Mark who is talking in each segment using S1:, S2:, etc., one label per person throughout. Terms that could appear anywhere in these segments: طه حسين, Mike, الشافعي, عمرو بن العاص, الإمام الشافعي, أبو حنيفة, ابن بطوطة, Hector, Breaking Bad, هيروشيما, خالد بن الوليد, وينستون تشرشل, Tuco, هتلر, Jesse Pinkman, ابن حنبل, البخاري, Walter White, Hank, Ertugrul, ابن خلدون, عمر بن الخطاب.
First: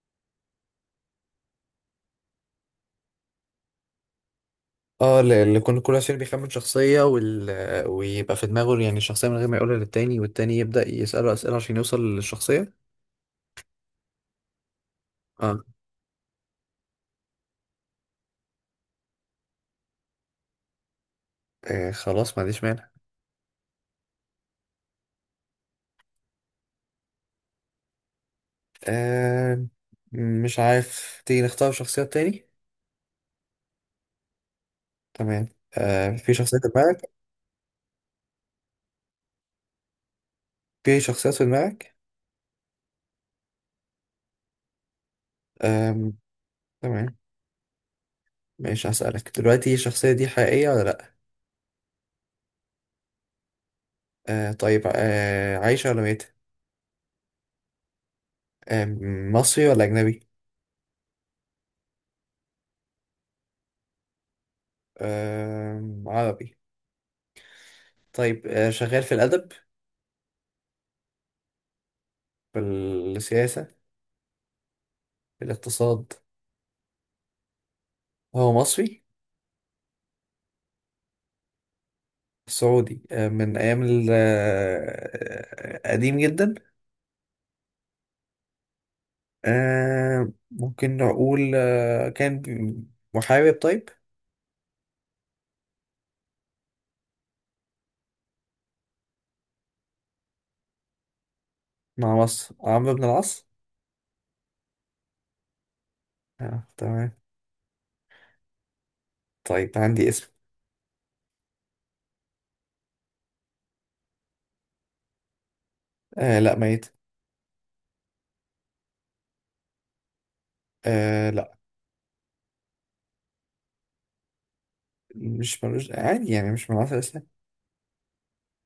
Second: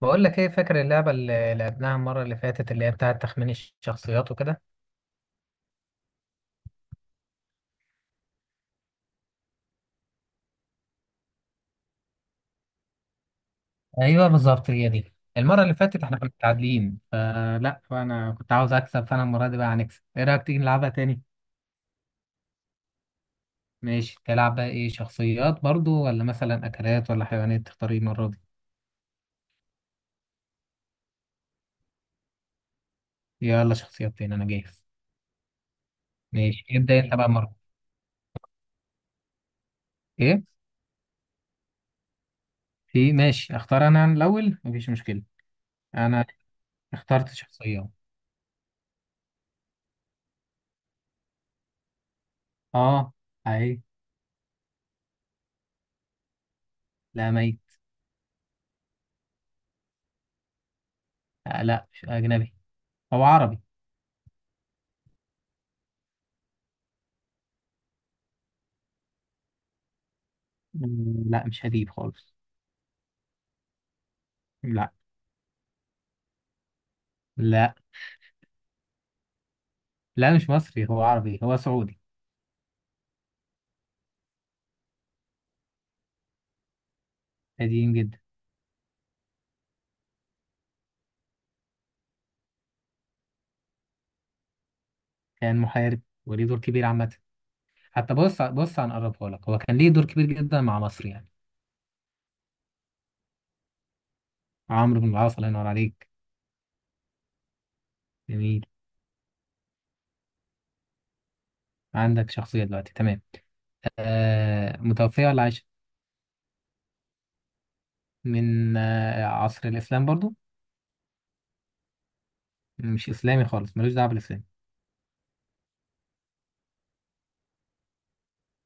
S1: بقول لك ايه، فاكر اللعبة اللي لعبناها المرة اللي فاتت اللي هي بتاعة تخمين الشخصيات وكده؟
S2: اه، اللي كل واحد فينا بيخمن شخصية ويبقى في دماغه، يعني الشخصية، من غير ما يقولها للتاني، والتاني يبدأ يسأله أسئلة عشان يوصل للشخصية.
S1: ايوه بالظبط، هي دي.
S2: اه.
S1: المرة اللي فاتت احنا كنا متعادلين فانا كنت عاوز اكسب، فانا المرة دي بقى هنكسب. ايه رأيك تيجي نلعبها تاني؟
S2: خلاص، ما عنديش مانع.
S1: ماشي، تلعب بقى ايه؟ شخصيات برضو ولا مثلا اكلات ولا حيوانات؟ تختار ايه المرة دي؟
S2: آه مش عارف، تيجي نختار شخصية تاني؟
S1: يلا شخصيات تاني، انا جاهز.
S2: تمام. في شخصية
S1: ماشي
S2: في
S1: ابدأ
S2: دماغك؟
S1: انت بقى المرة دي. ايه
S2: في شخصيات في دماغك؟
S1: في؟ ماشي اختار انا الاول، مفيش مشكلة.
S2: آه
S1: انا
S2: تمام،
S1: اخترت شخصية.
S2: ماشي. هسألك دلوقتي، الشخصية دي حقيقية ولا لأ؟
S1: اه. اهي.
S2: طيب، عايشة ولا ميتة؟
S1: لا، ميت.
S2: آه مصري ولا أجنبي؟
S1: آه لا، مش اجنبي، هو عربي.
S2: آه، عربي. طيب، شغال في الأدب؟
S1: لا مش هجيب خالص.
S2: في السياسة؟
S1: لا.
S2: في الاقتصاد؟
S1: لا.
S2: هو مصري؟
S1: لا مش مصري، هو عربي، هو سعودي.
S2: سعودي، من أيام قديم جدا.
S1: قديم جدا.
S2: ممكن نقول كان محارب طيب.
S1: كان محارب وليه دور كبير عامة. حتى بص بص، هنقربها لك، هو كان ليه دور كبير جدا مع مصر يعني.
S2: مع مصر؟ عمرو بن العاص.
S1: عمرو بن العاص، الله ينور عليك.
S2: تمام.
S1: جميل.
S2: طيب، عندي اسم.
S1: عندك شخصية دلوقتي، تمام. آه متوفية ولا عايشة؟
S2: آه، لا، ميت.
S1: من آه، عصر الإسلام برضو؟
S2: آه، لا.
S1: مش إسلامي خالص، ملوش دعوة بالإسلام؟
S2: مش ملوش عادي، يعني مش من عصر الإسلام.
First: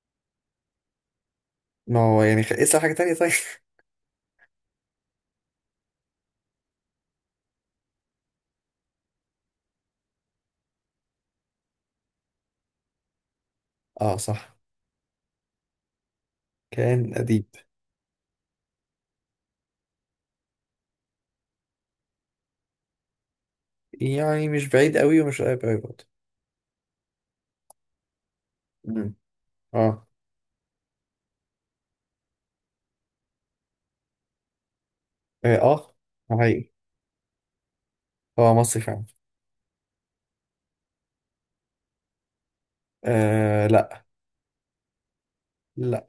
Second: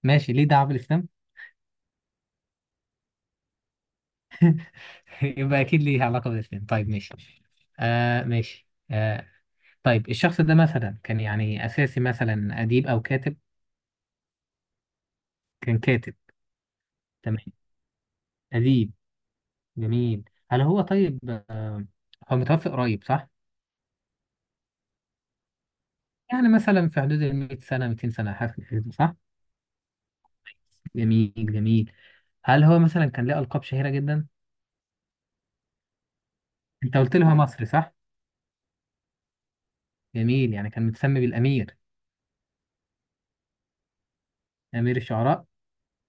S1: ماشي، ليه دعوة بالإسلام.
S2: ما هو يعني، اسأل حاجة تانية طيب.
S1: يبقى أكيد ليه علاقة بالإسلام، طيب ماشي. آه ماشي آه. طيب الشخص ده مثلا كان يعني أساسي، مثلا أديب أو كاتب؟
S2: اه، صح،
S1: كان كاتب،
S2: كان
S1: تمام.
S2: أديب.
S1: أديب، جميل. هل هو طيب؟ آه، هو متوفي قريب صح؟
S2: يعني مش بعيد قوي ومش قريب قوي برضه.
S1: يعني مثلا في حدود ال 100 سنة، 200 سنة، حاجة كده
S2: مم.
S1: صح؟
S2: اه.
S1: جميل جميل. هل هو مثلا كان ليه ألقاب شهيرة جدا؟
S2: اه، حقيقي.
S1: أنت قلت لي هو مصري صح؟
S2: هو مصري فعلا.
S1: جميل، يعني كان متسمي بالأمير؟
S2: آه، لا.
S1: أمير الشعراء؟
S2: لا.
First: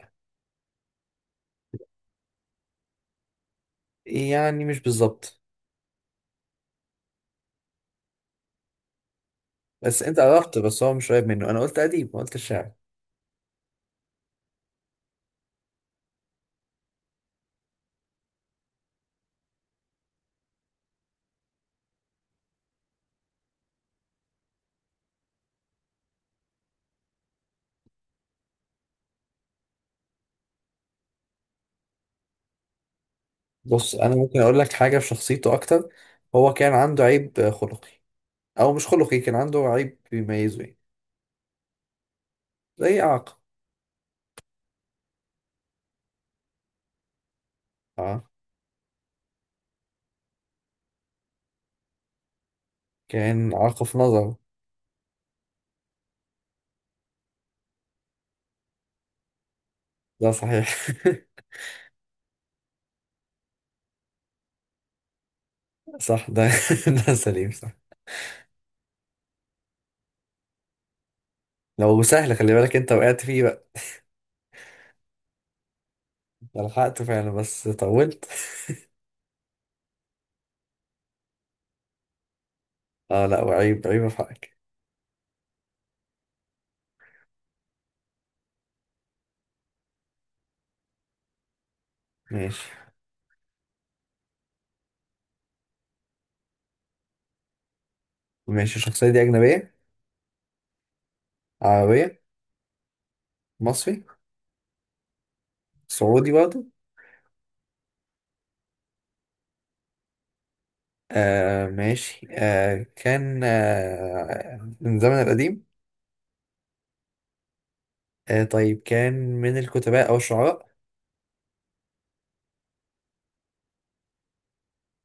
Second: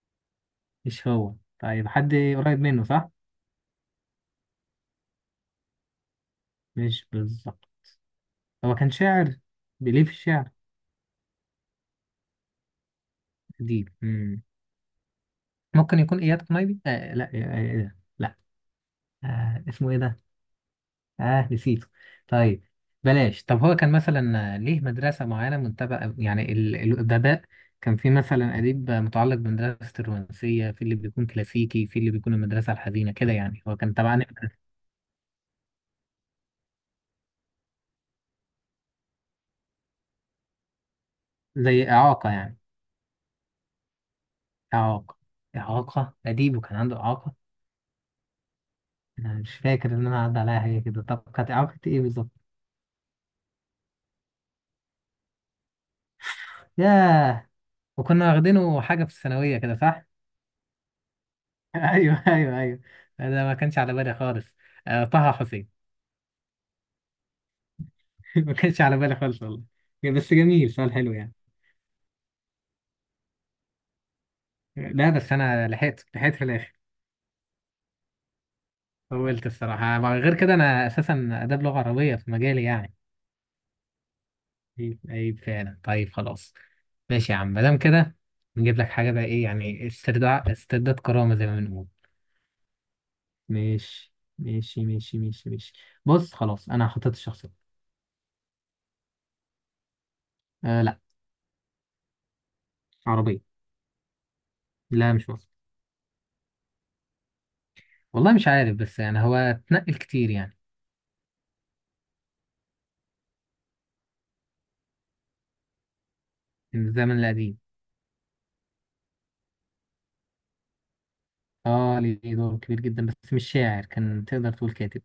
S1: مش هو؟ طيب حد قريب منه صح؟
S2: يعني مش بالظبط.
S1: مش بالظبط. هو كان شاعر؟
S2: بس
S1: بيليه في
S2: انت
S1: الشعر؟
S2: قربت، بس هو مش قريب منه. انا قلت اديب، ما قلت شاعر.
S1: أديب ممكن يكون اياد قنيبي؟ آه لا، آه آه، إيه ده؟ لا. آه اسمه ايه ده، اه نسيته. طيب بلاش. طب هو كان مثلا آه، ليه مدرسة معينة منتبه يعني الأدباء؟ كان في مثلا أديب متعلق بمدرسة الرومانسية، في اللي بيكون كلاسيكي، في اللي بيكون المدرسة الحزينة كده، يعني هو كان
S2: بص،
S1: تبع
S2: انا ممكن اقول
S1: المدرسة.
S2: لك حاجه في شخصيته اكتر. هو كان عنده عيب خلقي. او مش خلقي، كان عنده عيب بيميزه يعني.
S1: زي إعاقة يعني؟
S2: زي اعاقه.
S1: إعاقة. إعاقة، أديب وكان عنده إعاقة؟
S2: اه،
S1: أنا مش فاكر إن أنا عدى عليها هي كده. طب كانت إعاقة إيه بالظبط؟
S2: كان اعاقه في نظره.
S1: ياه. وكنا واخدينه حاجة في الثانوية كده صح؟
S2: ده صحيح.
S1: ايوه ايوه ايوه. انا ما كانش على بالي خالص. آه طه حسين.
S2: صح ده. ده سليم صح.
S1: ما كانش على بالي خالص والله. بس جميل، سؤال حلو يعني.
S2: لو سهل خلي بالك، انت وقعت فيه بقى.
S1: لا بس انا لحقت، في
S2: ده
S1: الاخر.
S2: لحقته فعلا، بس طولت.
S1: طولت الصراحه، غير كده انا اساسا اداب لغه عربيه في مجالي يعني.
S2: اه، لا، وعيب عيب في حقك.
S1: عيب عيب فعلا، طيب خلاص. ماشي يا عم، ما دام كده نجيب لك حاجه بقى. ايه يعني، استرداد، كرامه زي ما بنقول.
S2: ماشي،
S1: ماشي. ماشي ماشي ماشي ماشي. بص خلاص، انا حطيت الشخصيه.
S2: ماشي. الشخصيه دي اجنبيه؟
S1: آه لا.
S2: عربيه؟
S1: عربيه.
S2: مصري؟
S1: لا مش مصري.
S2: سعودي برضه؟
S1: والله مش عارف، بس يعني هو اتنقل كتير يعني.
S2: ماشي. كان من الزمن القديم.
S1: من الزمن القديم.
S2: طيب، كان من الكتباء أو الشعراء؟
S1: اه، ليه دور كبير جدا، بس مش شاعر، كان تقدر تقول كاتب.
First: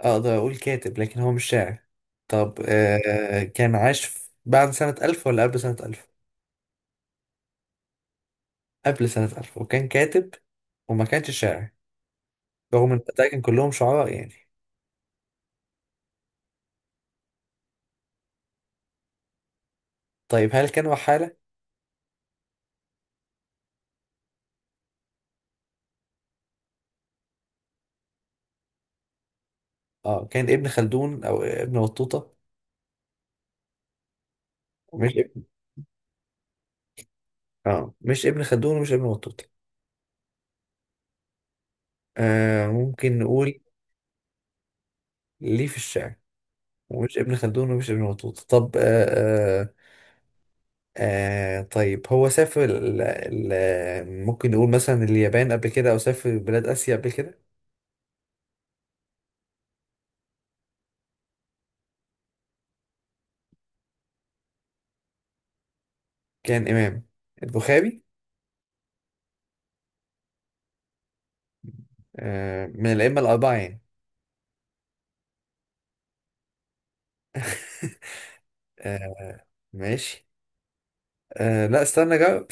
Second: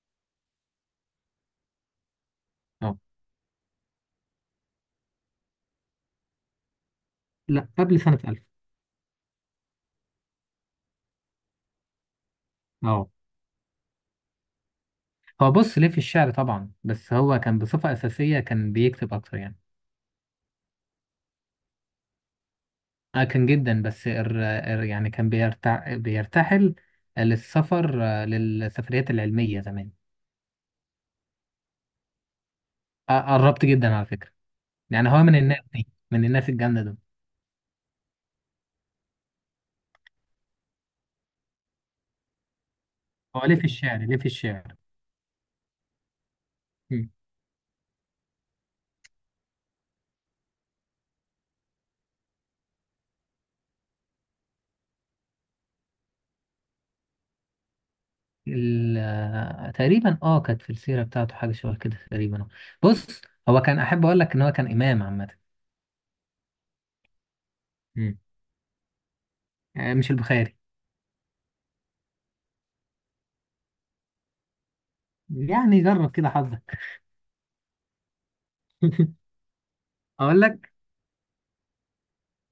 S2: أقدر أقول كاتب، لكن هو مش شاعر. طب،
S1: اه.
S2: كان عاش بعد سنة ألف ولا قبل سنة ألف؟
S1: لا قبل سنة 1000.
S2: قبل سنة ألف وكان كاتب. وما كانش شاعر. رغم إن
S1: اه.
S2: البتاع كان كلهم شعراء يعني.
S1: هو بص ليه في الشعر طبعا، بس هو كان بصفة أساسية كان بيكتب أكتر يعني.
S2: طيب، هل كان وحالة؟
S1: اه كان جدا، بس ار ار يعني كان بيرتحل للسفر، آه، للسفريات العلمية زمان.
S2: اه، كان ابن خلدون أو ابن بطوطة؟
S1: آه، قربت جدا على فكرة. يعني
S2: مش
S1: هو من
S2: ابن.
S1: الناس دي، من الناس الجامدة دول.
S2: اه، مش ابن خلدون ومش ابن بطوطة. ممكن
S1: هو ليه
S2: نقول.
S1: في الشعر، ليه في الشعر.
S2: ليه في الشعر؟ ومش ابن خلدون ومش ابن بطوطة. طب، آه طيب. هو سافر ال ممكن نقول مثلا اليابان قبل كده، أو سافر بلاد آسيا قبل كده؟
S1: تقريبا اه، كانت في السيرة بتاعته حاجة شبه كده تقريبا. بص هو كان، أحب أقول لك إن هو كان إمام عامة.
S2: كان إمام؟ البخاري؟
S1: مم. آه، مش البخاري.
S2: من الأئمة الأربعة يعني؟
S1: يعني جرب كده حظك.
S2: آه ماشي.
S1: أقول لك.
S2: لا، استنى جاوب.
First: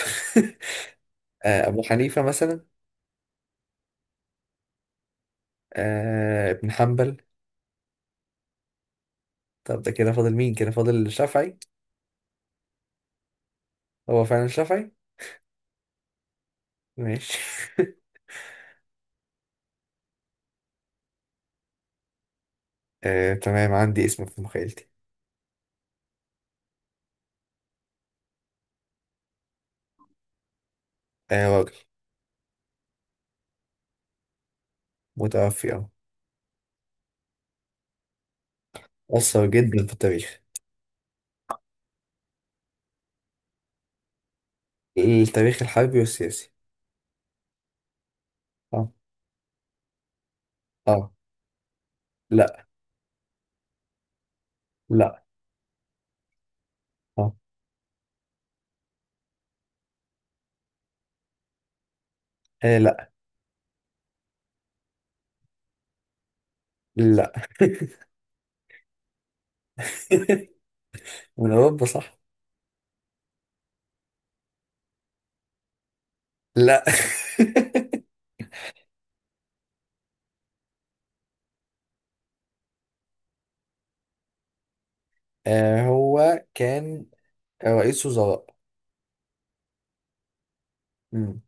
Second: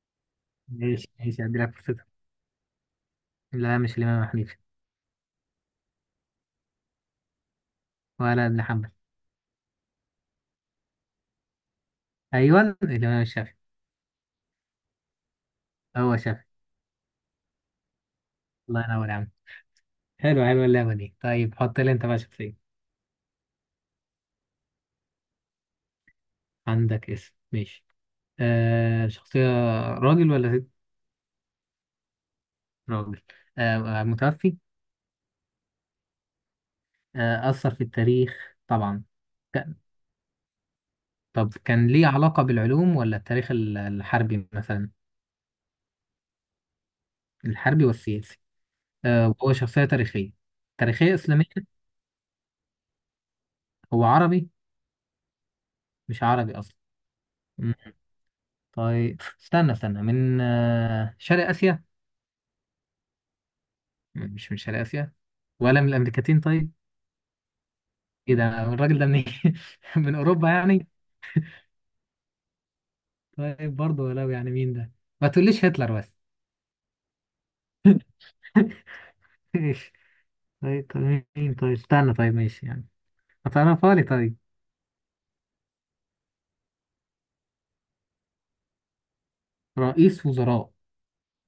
S1: ماشي ماشي، هدي لك
S2: أبو
S1: فرصتك.
S2: حنيفة مثلا؟
S1: لا مش الإمام حنيفة.
S2: ابن حنبل؟
S1: ولا ابن حنبل.
S2: طب، ده كده فاضل مين؟ كده فاضل الشافعي.
S1: أيوه الإمام الشافعي.
S2: هو فعلا الشافعي.
S1: هو شافعي.
S2: ماشي.
S1: الله ينور يا عم. حلو حلو اللعبة دي. طيب حط لي أنت بقى شخصية.
S2: تمام. عندي اسم في مخيلتي.
S1: عندك اسم، ماشي. آه شخصية. راجل ولا ست؟
S2: آه، راجل.
S1: راجل. آه متوفي.
S2: متوفي، اه.
S1: آه أثر في التاريخ طبعا.
S2: أثر جدا في التاريخ.
S1: طب كان ليه علاقة بالعلوم ولا التاريخ الحربي مثلا؟
S2: التاريخ الحربي والسياسي.
S1: الحربي والسياسي.
S2: اه.
S1: آه وهو شخصية تاريخية.
S2: اه.
S1: تاريخية إسلامية.
S2: لا.
S1: هو عربي.
S2: لا.
S1: مش عربي أصلا.
S2: اه.
S1: مم. طيب استنى استنى، من آه، شرق آسيا؟
S2: إيه، لا.
S1: مش من شرق آسيا. ولا من الأمريكتين طيب؟
S2: لا.
S1: إيه ده، الراجل ده منين؟ من أوروبا يعني؟
S2: من أوروبا، صح.
S1: طيب برضه، ولو يعني مين ده؟ ما تقوليش هتلر بس.
S2: لا.
S1: ماشي. طيب طيب مين، طيب استنى، طيب ماشي يعني، هتعرفها لي طيب.
S2: هو كان رئيس وزراء.
S1: رئيس وزراء.
S2: مم.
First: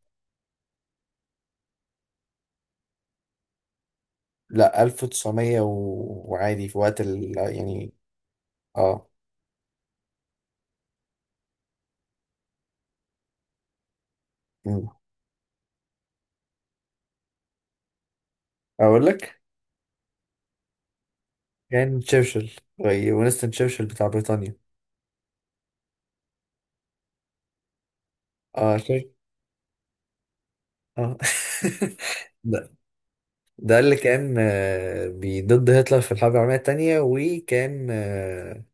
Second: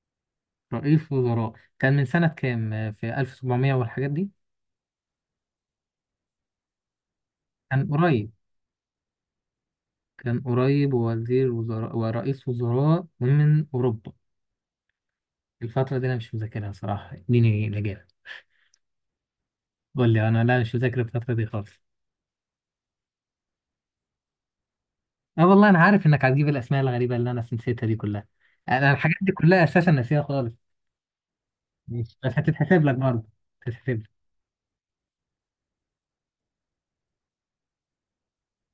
S1: رئيس وزراء. كان من سنة كام، في 1700 والحاجات دي؟
S2: لا، 1900 وعادي في وقت
S1: كان
S2: يعني.
S1: قريب.
S2: اه.
S1: ووزير وزراء ورئيس وزراء من أوروبا.
S2: مم.
S1: الفترة دي أنا مش مذاكرها صراحة، اديني الإجابة.
S2: أقول لك.
S1: قول لي أنا، لا مش مذاكر الفترة دي خالص.
S2: كان تشرشل. وينستون تشرشل بتاع بريطانيا.
S1: أه والله أنا عارف إنك هتجيب الأسماء الغريبة اللي أنا نسيتها دي كلها.
S2: اه،
S1: أنا
S2: شيء.
S1: الحاجات دي كلها أساسا ناسيها خالص.
S2: اه.
S1: ماشي، بس
S2: لا.
S1: هتتحسب لك برضه.
S2: ده
S1: هتتحسب
S2: اللي
S1: لك.
S2: كان ضد هتلر في الحرب العالمية التانية، وكان آه،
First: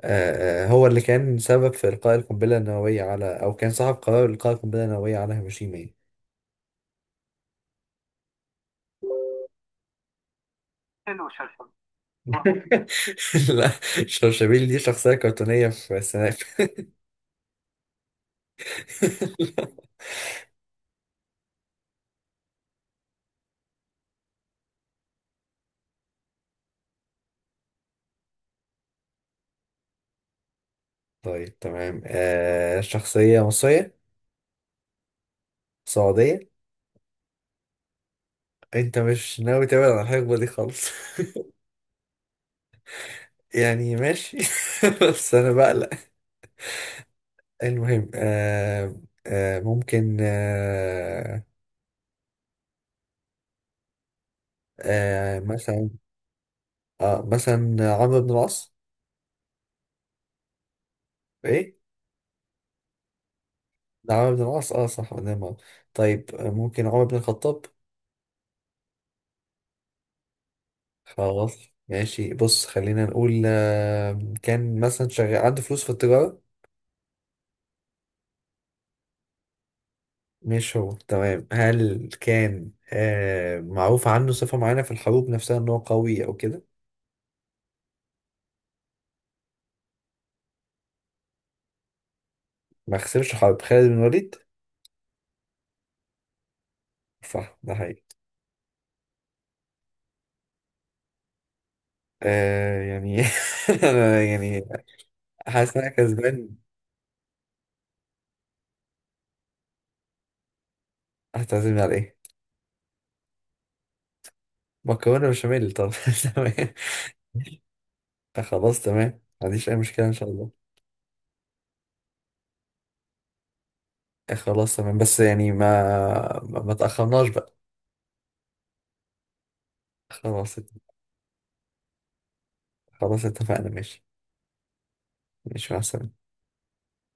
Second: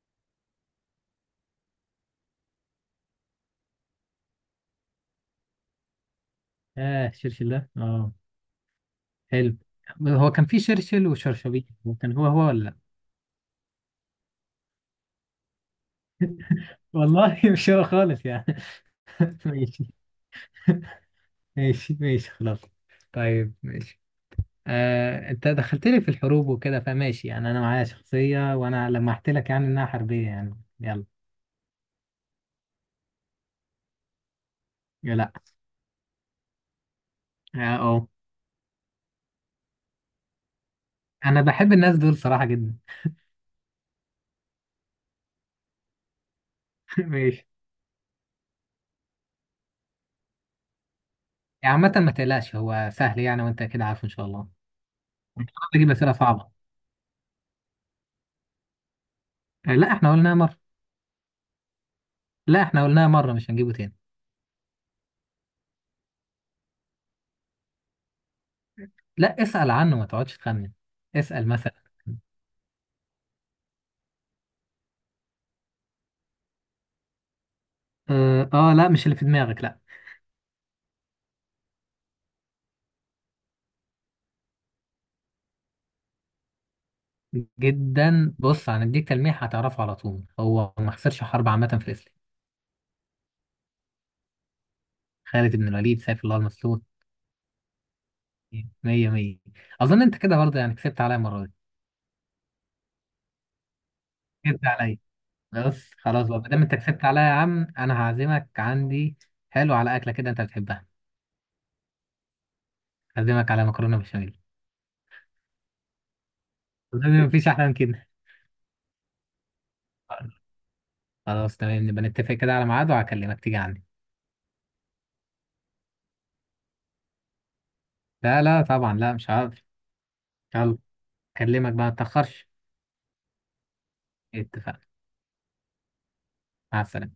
S2: آه، آه، هو اللي كان سبب في إلقاء القنبلة النووية على، أو كان صاحب قرار إلقاء القنبلة النووية على هيروشيما يعني.
S1: آه شرشل ده، أه. حلو. هو كان في شرشل وشرشبيل، هو كان هو هو ولا لأ؟
S2: لا. شرشبيل دي شخصية كرتونية في السناب.
S1: والله مش هو خالص يعني. ماشي. ماشي ماشي خلاص. طيب ماشي. آه، انت دخلت لي في الحروب وكده، فماشي يعني انا معايا شخصية وانا لمحت لك يعني انها حربية يعني، يلا.
S2: طيب، تمام. شخصية مصرية؟
S1: يا لا.
S2: سعودية؟
S1: اه أه.
S2: أنت مش ناوي تبعد عن الحقبة دي خالص.
S1: انا بحب الناس دول صراحة جدا.
S2: يعني ماشي، بس أنا بقلق.
S1: ماشي.
S2: المهم، ممكن،
S1: يعني عامة ما تقلقش، هو سهل يعني وانت كده عارفه ان شاء الله.
S2: آه
S1: انت
S2: مثلا
S1: بتجيب اسئلة صعبة.
S2: مثلا عمرو بن العاص.
S1: آه، لا احنا قلناها مرة.
S2: ايه
S1: مش هنجيبه تاني.
S2: ده عمرو بن العاص، اه، صح، قدام عمرو. طيب، ممكن عمر بن الخطاب؟
S1: لا اسأل عنه، ما تقعدش تخمن. اسأل
S2: خلاص.
S1: مثلا.
S2: ماشي، بص خلينا نقول كان مثلا شغال عنده فلوس في التجارة.
S1: اه آه، لا مش اللي في دماغك، لا.
S2: مش هو، تمام. هل كان معروف عنه صفة معينة في الحروب نفسها، ان هو قوي او كده؟
S1: جدا، بص هنديك تلميح هتعرفه على طول، هو ما خسرش حرب عامة في الإسلام.
S2: ما خسرش حرب. خالد بن الوليد.
S1: خالد بن الوليد، سيف الله المسلول.
S2: صح، ده حقيقي.
S1: مية مية. أظن أنت كده برضه يعني كسبت عليا المرة دي.
S2: آه، يعني. أنا يعني.
S1: كسبت عليا.
S2: حاسس ان انا
S1: بس خلاص بقى،
S2: كسبان.
S1: مادام أنت كسبت عليا يا عم أنا هعزمك عندي. حلو، على أكلة كده أنت بتحبها.
S2: هتعزمني على ايه؟
S1: هعزمك على مكرونة بشاميل.
S2: مكرونة بشاميل؟ طب، تمام.
S1: ما مفيش أحلى من كده.
S2: خلاص، تمام، ما عنديش اي مشكله ان شاء الله.
S1: خلاص تمام، نبقى نتفق كده على ميعاد وهكلمك تيجي عندي.
S2: خلاص، تمام، بس يعني، ما تاخرناش بقى.
S1: لا لا طبعا، لا مش هقدر.
S2: خلاص.
S1: يلا. أكلمك بقى، ما تأخرش.
S2: خلاص، اتفقنا، ماشي.
S1: اتفقنا.
S2: ماشي، مع السلامه.
S1: مع السلامة.